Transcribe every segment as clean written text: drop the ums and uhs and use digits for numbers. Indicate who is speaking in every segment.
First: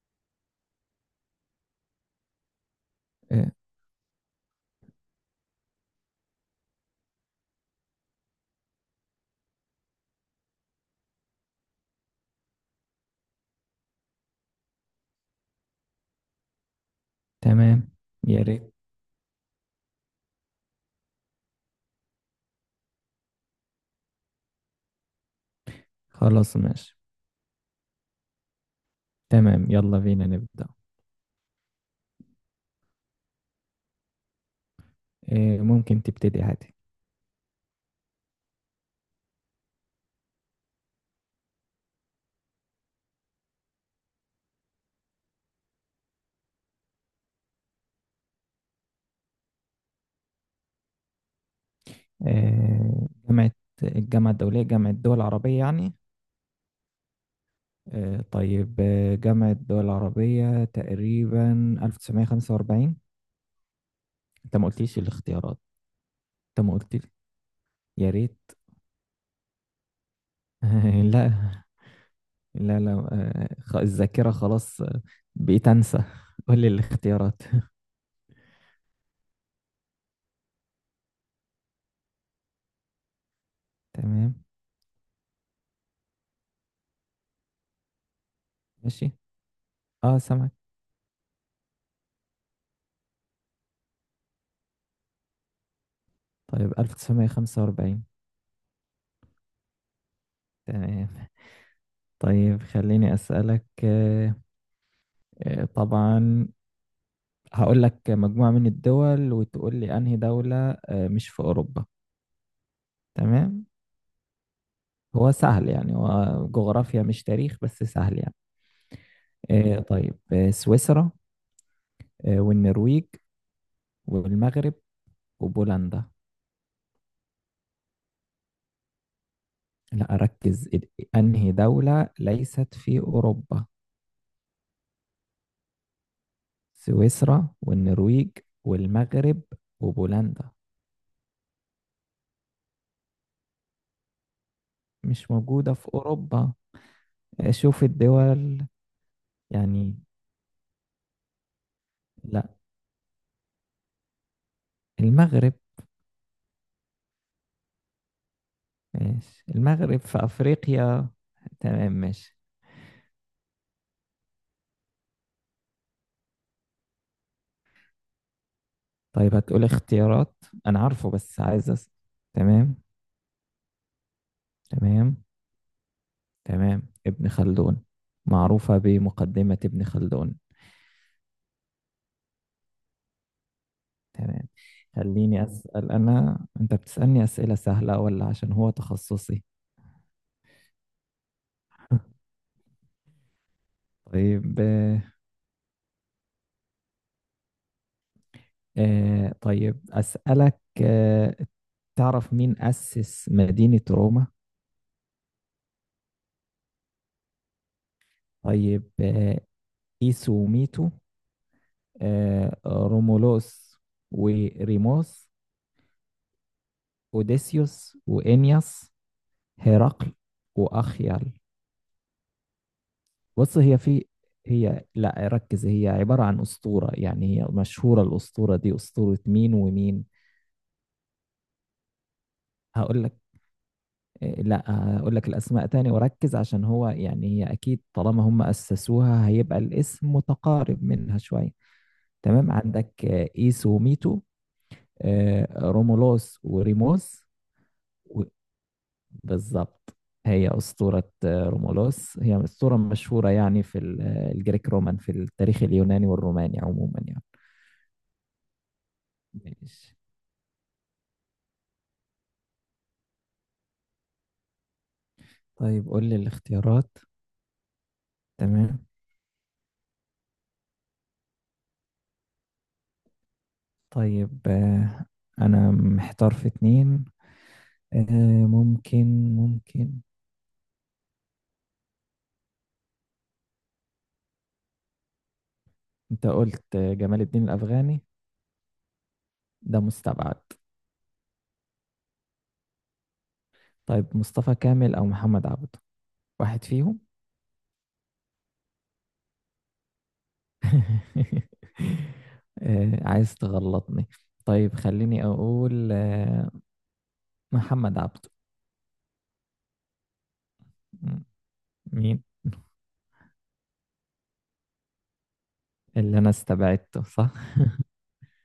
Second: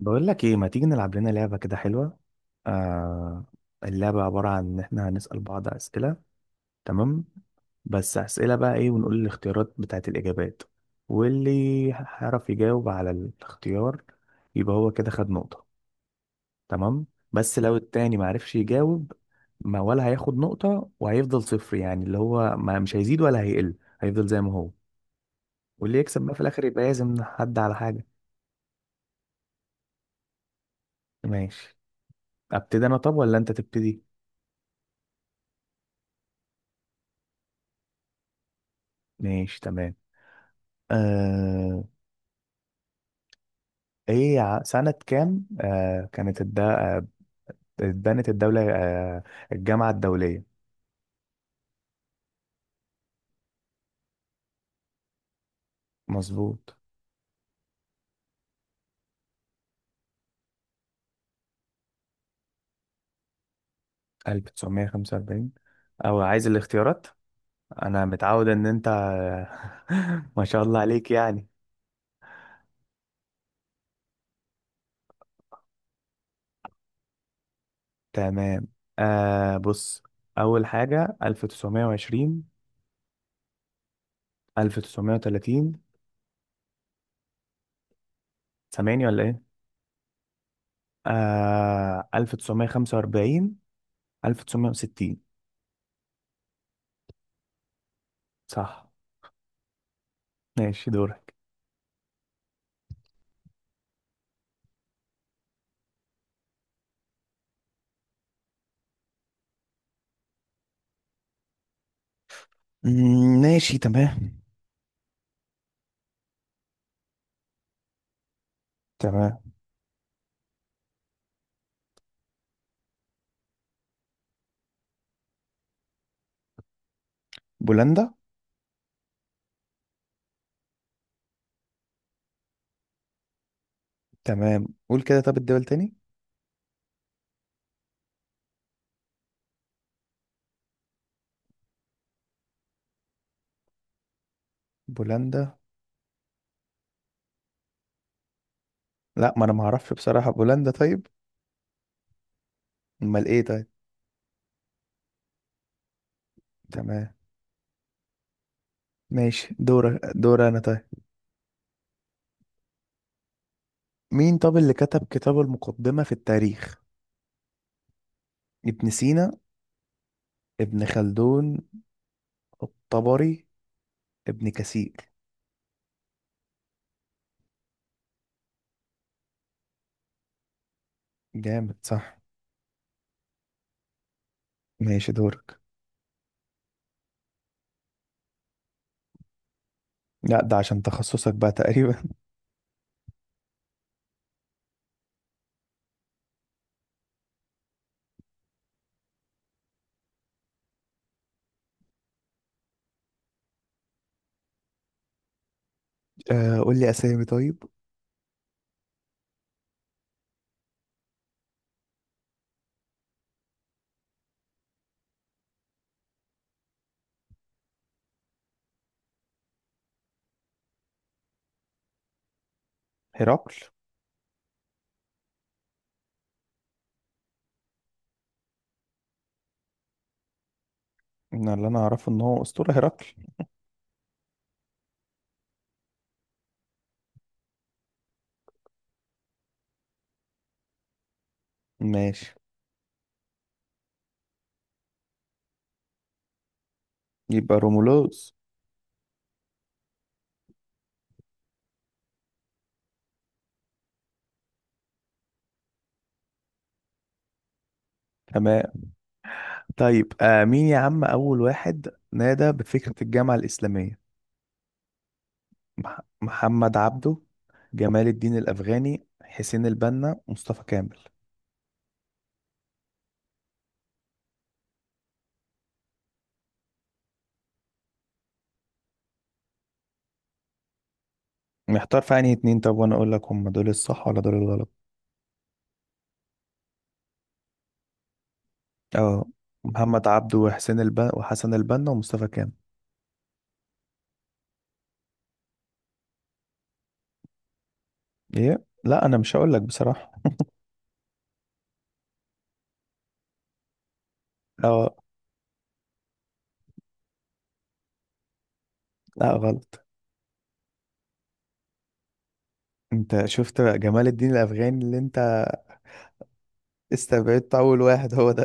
Speaker 1: بقول لك ايه ما تيجي نلعب لنا لعبة كده حلوة؟ آه.
Speaker 2: آه،
Speaker 1: اللعبة عبارة عن ان احنا هنسأل بعض أسئلة. تمام. بس أسئلة بقى ايه ونقول الاختيارات بتاعت الإجابات، واللي هيعرف يجاوب على الاختيار يبقى هو كده خد نقطة. تمام. بس لو
Speaker 2: تمام.
Speaker 1: التاني
Speaker 2: يا
Speaker 1: معرفش
Speaker 2: ريت.
Speaker 1: يجاوب ما ولا هياخد نقطة، وهيفضل صفر يعني اللي هو ما مش هيزيد ولا هيقل، هيفضل زي ما هو. واللي يكسب بقى في
Speaker 2: خلاص
Speaker 1: الآخر يبقى
Speaker 2: ماشي.
Speaker 1: لازم حد على حاجة.
Speaker 2: تمام، يلا بينا نبدأ.
Speaker 1: ماشي. أبتدي أنا طب ولا أنت تبتدي؟
Speaker 2: ممكن تبتدي عادي.
Speaker 1: ماشي تمام. آه ايه سنة كام، كانت الد... آه، اتبنت الدولة، الجامعة الدولية.
Speaker 2: آه، جامعة الجامعة الدولية، جامعة الدول العربية يعني.
Speaker 1: مظبوط.
Speaker 2: طيب، جامعة الدول العربية تقريبا 1945. انت ما قلتليش
Speaker 1: 1945.
Speaker 2: الاختيارات،
Speaker 1: او عايز
Speaker 2: انت ما
Speaker 1: الاختيارات.
Speaker 2: قلتلي.
Speaker 1: انا
Speaker 2: يا
Speaker 1: متعود
Speaker 2: ريت.
Speaker 1: ان انت. ما شاء الله عليك
Speaker 2: لا،
Speaker 1: يعني.
Speaker 2: لا، لا. الذاكرة خلاص. بقيت انسى. قول لي الاختيارات.
Speaker 1: تمام. بص، اول حاجة 1920،
Speaker 2: تمام
Speaker 1: 1930. سامعني
Speaker 2: ماشي.
Speaker 1: ولا ايه؟
Speaker 2: اه، سامعك.
Speaker 1: 1945، 1960.
Speaker 2: طيب، 1945.
Speaker 1: صح. ماشي
Speaker 2: تمام،
Speaker 1: دورك.
Speaker 2: طيب خليني أسألك. طبعا، هقول لك مجموعة من الدول وتقول لي أنهي دولة مش في أوروبا.
Speaker 1: مم،
Speaker 2: تمام.
Speaker 1: ماشي تمام.
Speaker 2: هو سهل يعني، هو جغرافيا مش تاريخ بس سهل يعني.
Speaker 1: تمام.
Speaker 2: طيب، سويسرا، والنرويج، والمغرب، وبولندا.
Speaker 1: بولندا.
Speaker 2: لا، أركز. أنهي دولة ليست في أوروبا؟
Speaker 1: تمام قول كده، طب الدول تاني.
Speaker 2: سويسرا والنرويج والمغرب وبولندا، مش
Speaker 1: بولندا.
Speaker 2: موجودة في أوروبا. شوف الدول.
Speaker 1: لا، ما انا ما اعرفش
Speaker 2: يعني،
Speaker 1: بصراحة بولندا. طيب
Speaker 2: لا،
Speaker 1: امال ايه؟ طيب
Speaker 2: المغرب.
Speaker 1: تمام.
Speaker 2: ماشي،
Speaker 1: ماشي، دور
Speaker 2: المغرب في
Speaker 1: دور انا. طيب
Speaker 2: أفريقيا. تمام ماشي.
Speaker 1: مين طب اللي كتب كتاب المقدمة في التاريخ؟ ابن سينا،
Speaker 2: طيب هتقول اختيارات. أنا
Speaker 1: ابن
Speaker 2: عارفه بس
Speaker 1: خلدون،
Speaker 2: عايز تمام.
Speaker 1: الطبري، ابن كثير.
Speaker 2: تمام. تمام، ابن خلدون. معروفة بمقدمة ابن خلدون.
Speaker 1: جامد صح.
Speaker 2: تمام.
Speaker 1: ماشي
Speaker 2: خليني
Speaker 1: دورك.
Speaker 2: أسأل أنا، أنت بتسألني أسئلة سهلة ولا عشان هو تخصصي؟
Speaker 1: لا ده عشان تخصصك بقى تقريبا.
Speaker 2: طيب آه، طيب أسألك آه، تعرف مين أسس مدينة روما؟
Speaker 1: قول لي اسامي طيب.
Speaker 2: طيب آه، إيسو وميتو، رومولوس وريموس، اوديسيوس وانياس، هرقل، واخيال.
Speaker 1: هرقل.
Speaker 2: بص هي في هي لا، ركز. هي عبارة عن أسطورة يعني، هي مشهورة الأسطورة دي، أسطورة مين ومين؟
Speaker 1: أنا اللي انا اعرفه ان هو اسطورة
Speaker 2: هقول
Speaker 1: هرقل.
Speaker 2: لك. لا، هقول لك الأسماء تاني وركز عشان هو يعني، هي أكيد طالما هم أسسوها هيبقى الاسم متقارب منها شوية.
Speaker 1: ماشي.
Speaker 2: تمام، عندك إيس وميتو، رومولوس وريموس.
Speaker 1: يبقى رومولوز.
Speaker 2: بالضبط. هي أسطورة رومولوس، هي أسطورة مشهورة يعني، في الجريك رومان، في التاريخ اليوناني والروماني عموما يعني.
Speaker 1: تمام.
Speaker 2: ماشي.
Speaker 1: طيب مين يا عم أول واحد نادى بفكرة الجامعة الإسلامية؟
Speaker 2: طيب قول لي
Speaker 1: محمد
Speaker 2: الاختيارات.
Speaker 1: عبده، جمال الدين
Speaker 2: تمام.
Speaker 1: الأفغاني، حسين البنا، مصطفى كامل.
Speaker 2: طيب، أنا محتار في اتنين. ممكن.
Speaker 1: محتار في أنهي اتنين؟ طب وأنا أقول لك هم دول الصح ولا دول الغلط.
Speaker 2: أنت قلت جمال الدين الأفغاني،
Speaker 1: اه.
Speaker 2: ده
Speaker 1: محمد عبده
Speaker 2: مستبعد.
Speaker 1: وحسين البنا وحسن البنا ومصطفى كامل.
Speaker 2: طيب، مصطفى كامل أو محمد عبده، واحد فيهم.
Speaker 1: إيه لا، أنا مش هقول لك بصراحة.
Speaker 2: عايز تغلطني. طيب
Speaker 1: اه.
Speaker 2: خليني أقول محمد عبده.
Speaker 1: لا غلط.
Speaker 2: مم. مين؟
Speaker 1: أنت شفت بقى جمال الدين الأفغاني اللي أنت
Speaker 2: اللي انا استبعدته صح.
Speaker 1: استبعدت أول واحد هو ده.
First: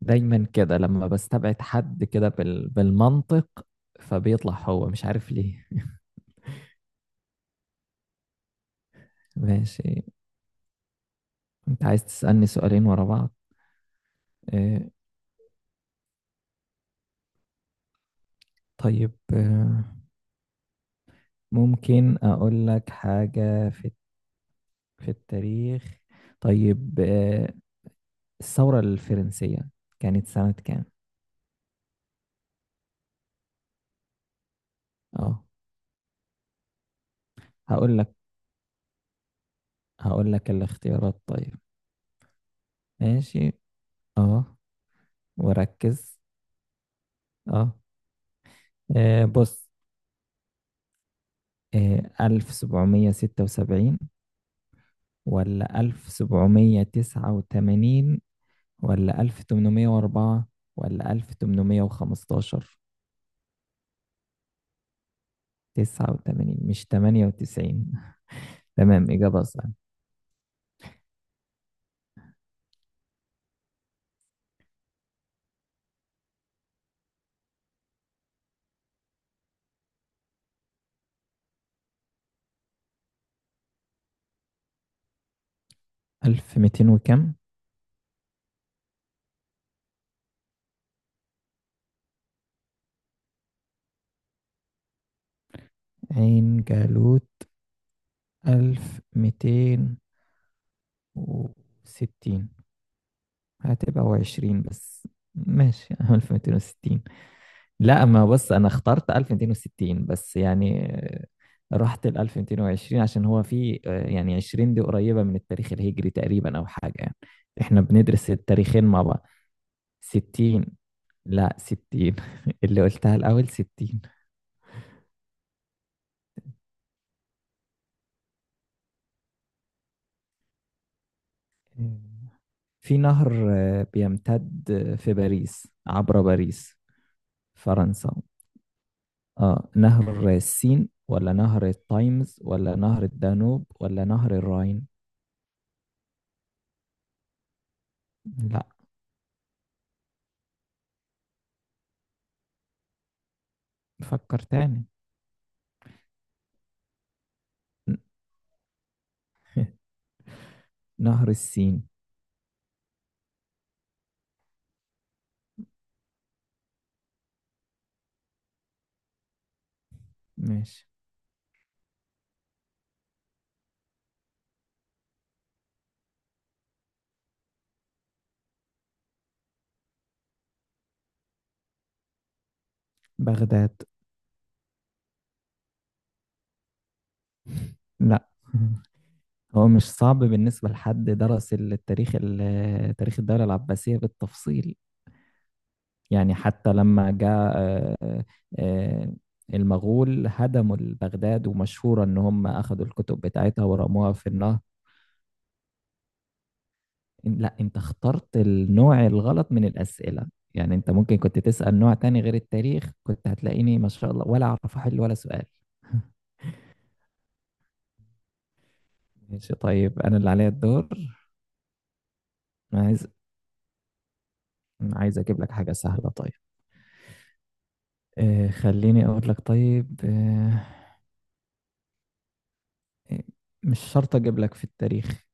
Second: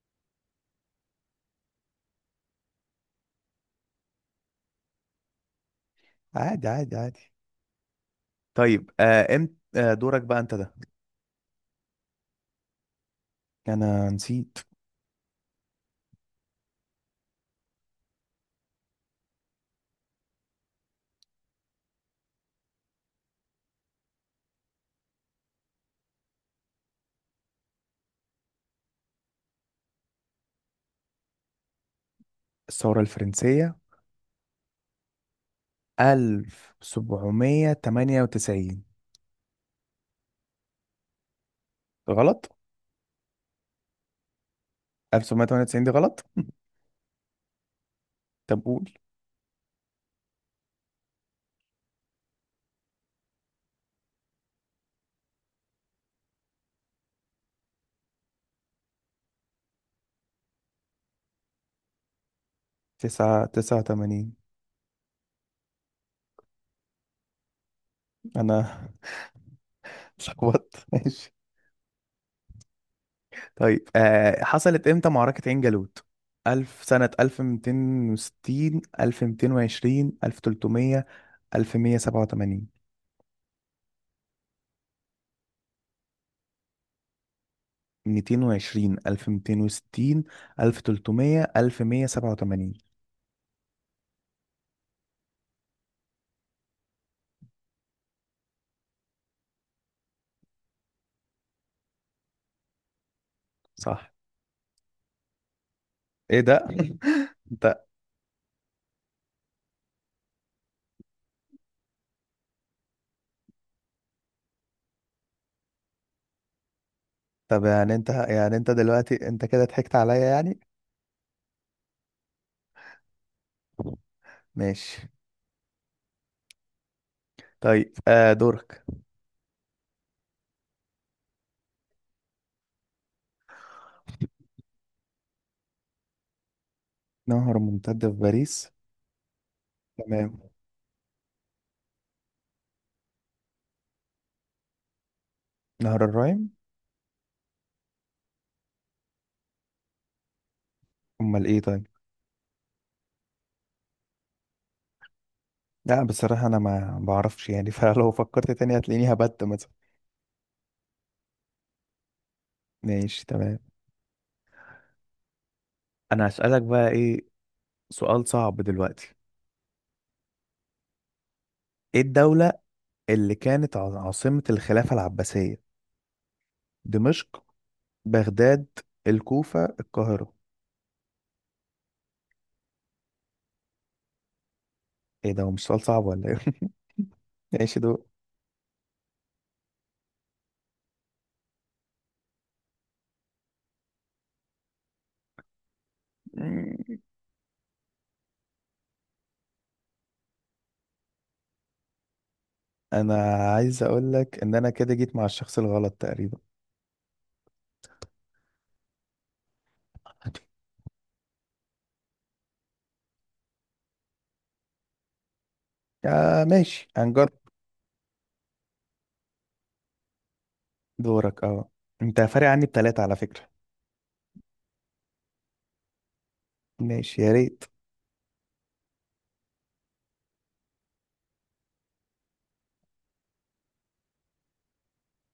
Speaker 2: دايما كده لما بستبعد حد كده بالمنطق، فبيطلع هو، مش عارف ليه.
Speaker 1: عادي عادي عادي. طيب آه امت آه
Speaker 2: ماشي.
Speaker 1: دورك بقى أنت ده.
Speaker 2: انت عايز تسألني سؤالين ورا بعض؟
Speaker 1: أنا نسيت.
Speaker 2: اه. طيب اه، ممكن اقول لك حاجة في التاريخ. طيب اه، الثورة الفرنسية كانت سنة كام؟
Speaker 1: الثورة الفرنسية
Speaker 2: اه، هقول لك
Speaker 1: 1798.
Speaker 2: هقول لك الاختيارات طيب.
Speaker 1: غلط.
Speaker 2: ماشي. اه.
Speaker 1: 1798 دي
Speaker 2: وركز.
Speaker 1: غلط.
Speaker 2: اه.
Speaker 1: طب قول.
Speaker 2: بص، 1776، ولا 1789، ولا 1804، ولا 1815.
Speaker 1: 9 89.
Speaker 2: تسعة وتمانين مش تمانية وتسعين.
Speaker 1: أنا
Speaker 2: تمام، إجابة صح.
Speaker 1: اتلخبطت. ماشي. طيب حصلت إمتى معركة عين جالوت؟ ألف سنة 1260، 1220، 1300، 1187.
Speaker 2: ألف ميتين وكم؟
Speaker 1: 220، 1260، 1300، 1187.
Speaker 2: عين جالوت 1260. هتبقى
Speaker 1: صح.
Speaker 2: وعشرين بس. ماشي، ألف
Speaker 1: ايه
Speaker 2: ميتين
Speaker 1: ده؟
Speaker 2: وستين
Speaker 1: انت.
Speaker 2: لا، ما بص انا اخترت 1260 بس يعني، رحت ل 1220 عشان هو في يعني 20 دي قريبة من التاريخ الهجري تقريبا او حاجة يعني.
Speaker 1: طب
Speaker 2: احنا
Speaker 1: يعني انت
Speaker 2: بندرس
Speaker 1: يعني انت
Speaker 2: التاريخين مع بعض.
Speaker 1: دلوقتي انت كده ضحكت عليا يعني.
Speaker 2: 60. لا، 60. اللي قلتها الاول 60.
Speaker 1: ماشي. طيب دورك.
Speaker 2: في نهر بيمتد في باريس، عبر باريس
Speaker 1: نهر ممتد في
Speaker 2: فرنسا.
Speaker 1: باريس.
Speaker 2: اه، نهر
Speaker 1: تمام.
Speaker 2: السين ولا نهر التايمز ولا نهر الدانوب ولا نهر الراين.
Speaker 1: نهر الراين.
Speaker 2: لا،
Speaker 1: امال ايه طيب؟
Speaker 2: فكر تاني.
Speaker 1: لا بصراحة انا ما بعرفش يعني، فلو فكرت تاني هتلاقيني هبت مثلا.
Speaker 2: نهر السين.
Speaker 1: ماشي تمام. انا هسألك بقى ايه. سؤال صعب دلوقتي.
Speaker 2: ماشي.
Speaker 1: ايه الدولة اللي كانت عاصمة الخلافة العباسية؟ دمشق، بغداد، الكوفة، القاهرة.
Speaker 2: بغداد.
Speaker 1: ايه ده، هو مش سؤال صعب ولا ايه؟ ماشي.
Speaker 2: لا. هو مش صعب بالنسبة لحد درس التاريخ، تاريخ الدولة العباسية بالتفصيل يعني. حتى
Speaker 1: دول.
Speaker 2: لما جاء آه، المغول هدموا بغداد، ومشهورة إن هم أخذوا
Speaker 1: انا
Speaker 2: الكتب بتاعتها
Speaker 1: عايز اقول
Speaker 2: ورموها في
Speaker 1: لك ان
Speaker 2: النهر.
Speaker 1: انا كده جيت مع الشخص الغلط تقريبا.
Speaker 2: لا، أنت اخترت النوع الغلط من الأسئلة يعني. أنت ممكن كنت تسأل نوع تاني غير التاريخ، كنت هتلاقيني ما شاء الله ولا أعرف أحل ولا سؤال.
Speaker 1: يا ماشي هنجرب.
Speaker 2: ماشي طيب، أنا اللي عليا الدور.
Speaker 1: دورك اه. انت فارق عني
Speaker 2: أنا
Speaker 1: بتلاتة
Speaker 2: عايز
Speaker 1: على فكرة.
Speaker 2: أنا عايز أجيب لك حاجة سهلة طيب.
Speaker 1: ماشي يا ريت.
Speaker 2: آه، خليني أقول لك طيب آه، مش شرط أجيب لك في التاريخ.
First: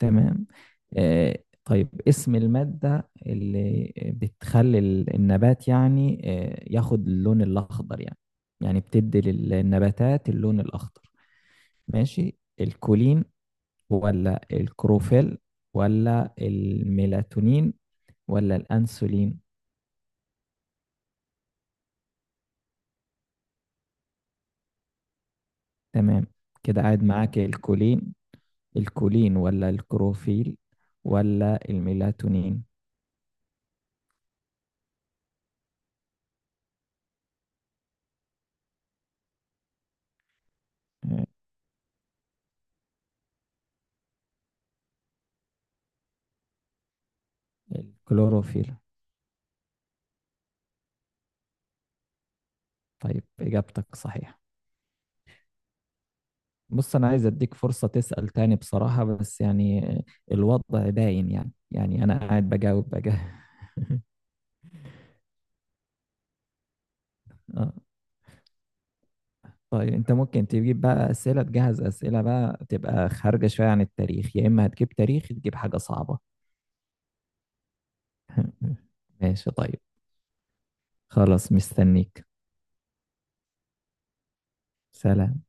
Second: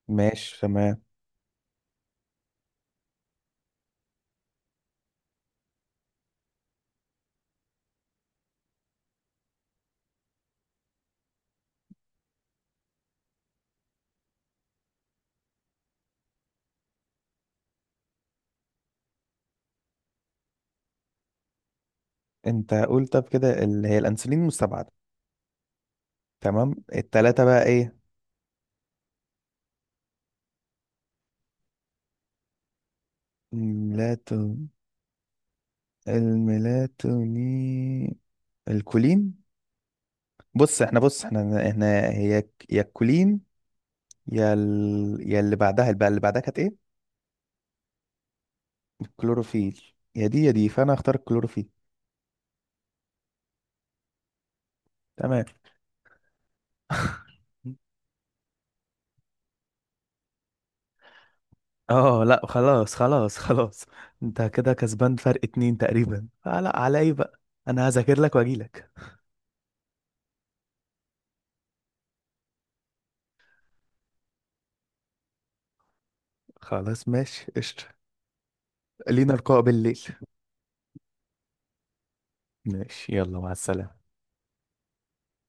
Speaker 2: تمام.
Speaker 1: ماشي تمام.
Speaker 2: آه، طيب اسم المادة اللي بتخلي النبات يعني آه ياخد اللون الأخضر يعني، يعني بتدي للنباتات اللون الأخضر. ماشي، الكولين، ولا الكروفيل، ولا الميلاتونين، ولا الأنسولين.
Speaker 1: انت قول طب كده اللي هي الانسولين المستبعدة.
Speaker 2: تمام،
Speaker 1: تمام
Speaker 2: كده قاعد معاك
Speaker 1: التلاتة بقى ايه؟
Speaker 2: الكولين. الكولين ولا الكروفيل، ولا الميلاتونين.
Speaker 1: الميلاتون الميلاتونين، الكولين. بص احنا بص
Speaker 2: آه،
Speaker 1: احنا احنا هي يا الكولين، يا اللي بعدها كانت ايه؟
Speaker 2: الكلوروفيل.
Speaker 1: الكلوروفيل. يا دي يا دي فانا هختار الكلوروفيل.
Speaker 2: طيب، إجابتك صحيحة.
Speaker 1: تمام.
Speaker 2: بص، أنا عايز أديك فرصة تسأل تاني بصراحة، بس يعني الوضع باين يعني، أنا
Speaker 1: اه لا
Speaker 2: قاعد بجاوب
Speaker 1: خلاص
Speaker 2: بجاوب.
Speaker 1: خلاص خلاص. انت كده كسبان فرق اتنين تقريبا، فلا على ايه بقى.
Speaker 2: آه.
Speaker 1: انا هذاكر لك واجي لك.
Speaker 2: طيب، أنت ممكن تجيب بقى أسئلة، تجهز أسئلة بقى تبقى خارجة شوية عن التاريخ، يا إما هتجيب تاريخ تجيب حاجة صعبة.
Speaker 1: خلاص ماشي قشطة. لينا
Speaker 2: ماشي
Speaker 1: لقاء
Speaker 2: طيب.
Speaker 1: بالليل.
Speaker 2: خلاص مستنيك.
Speaker 1: ماشي يلا مع السلامة.
Speaker 2: سلام.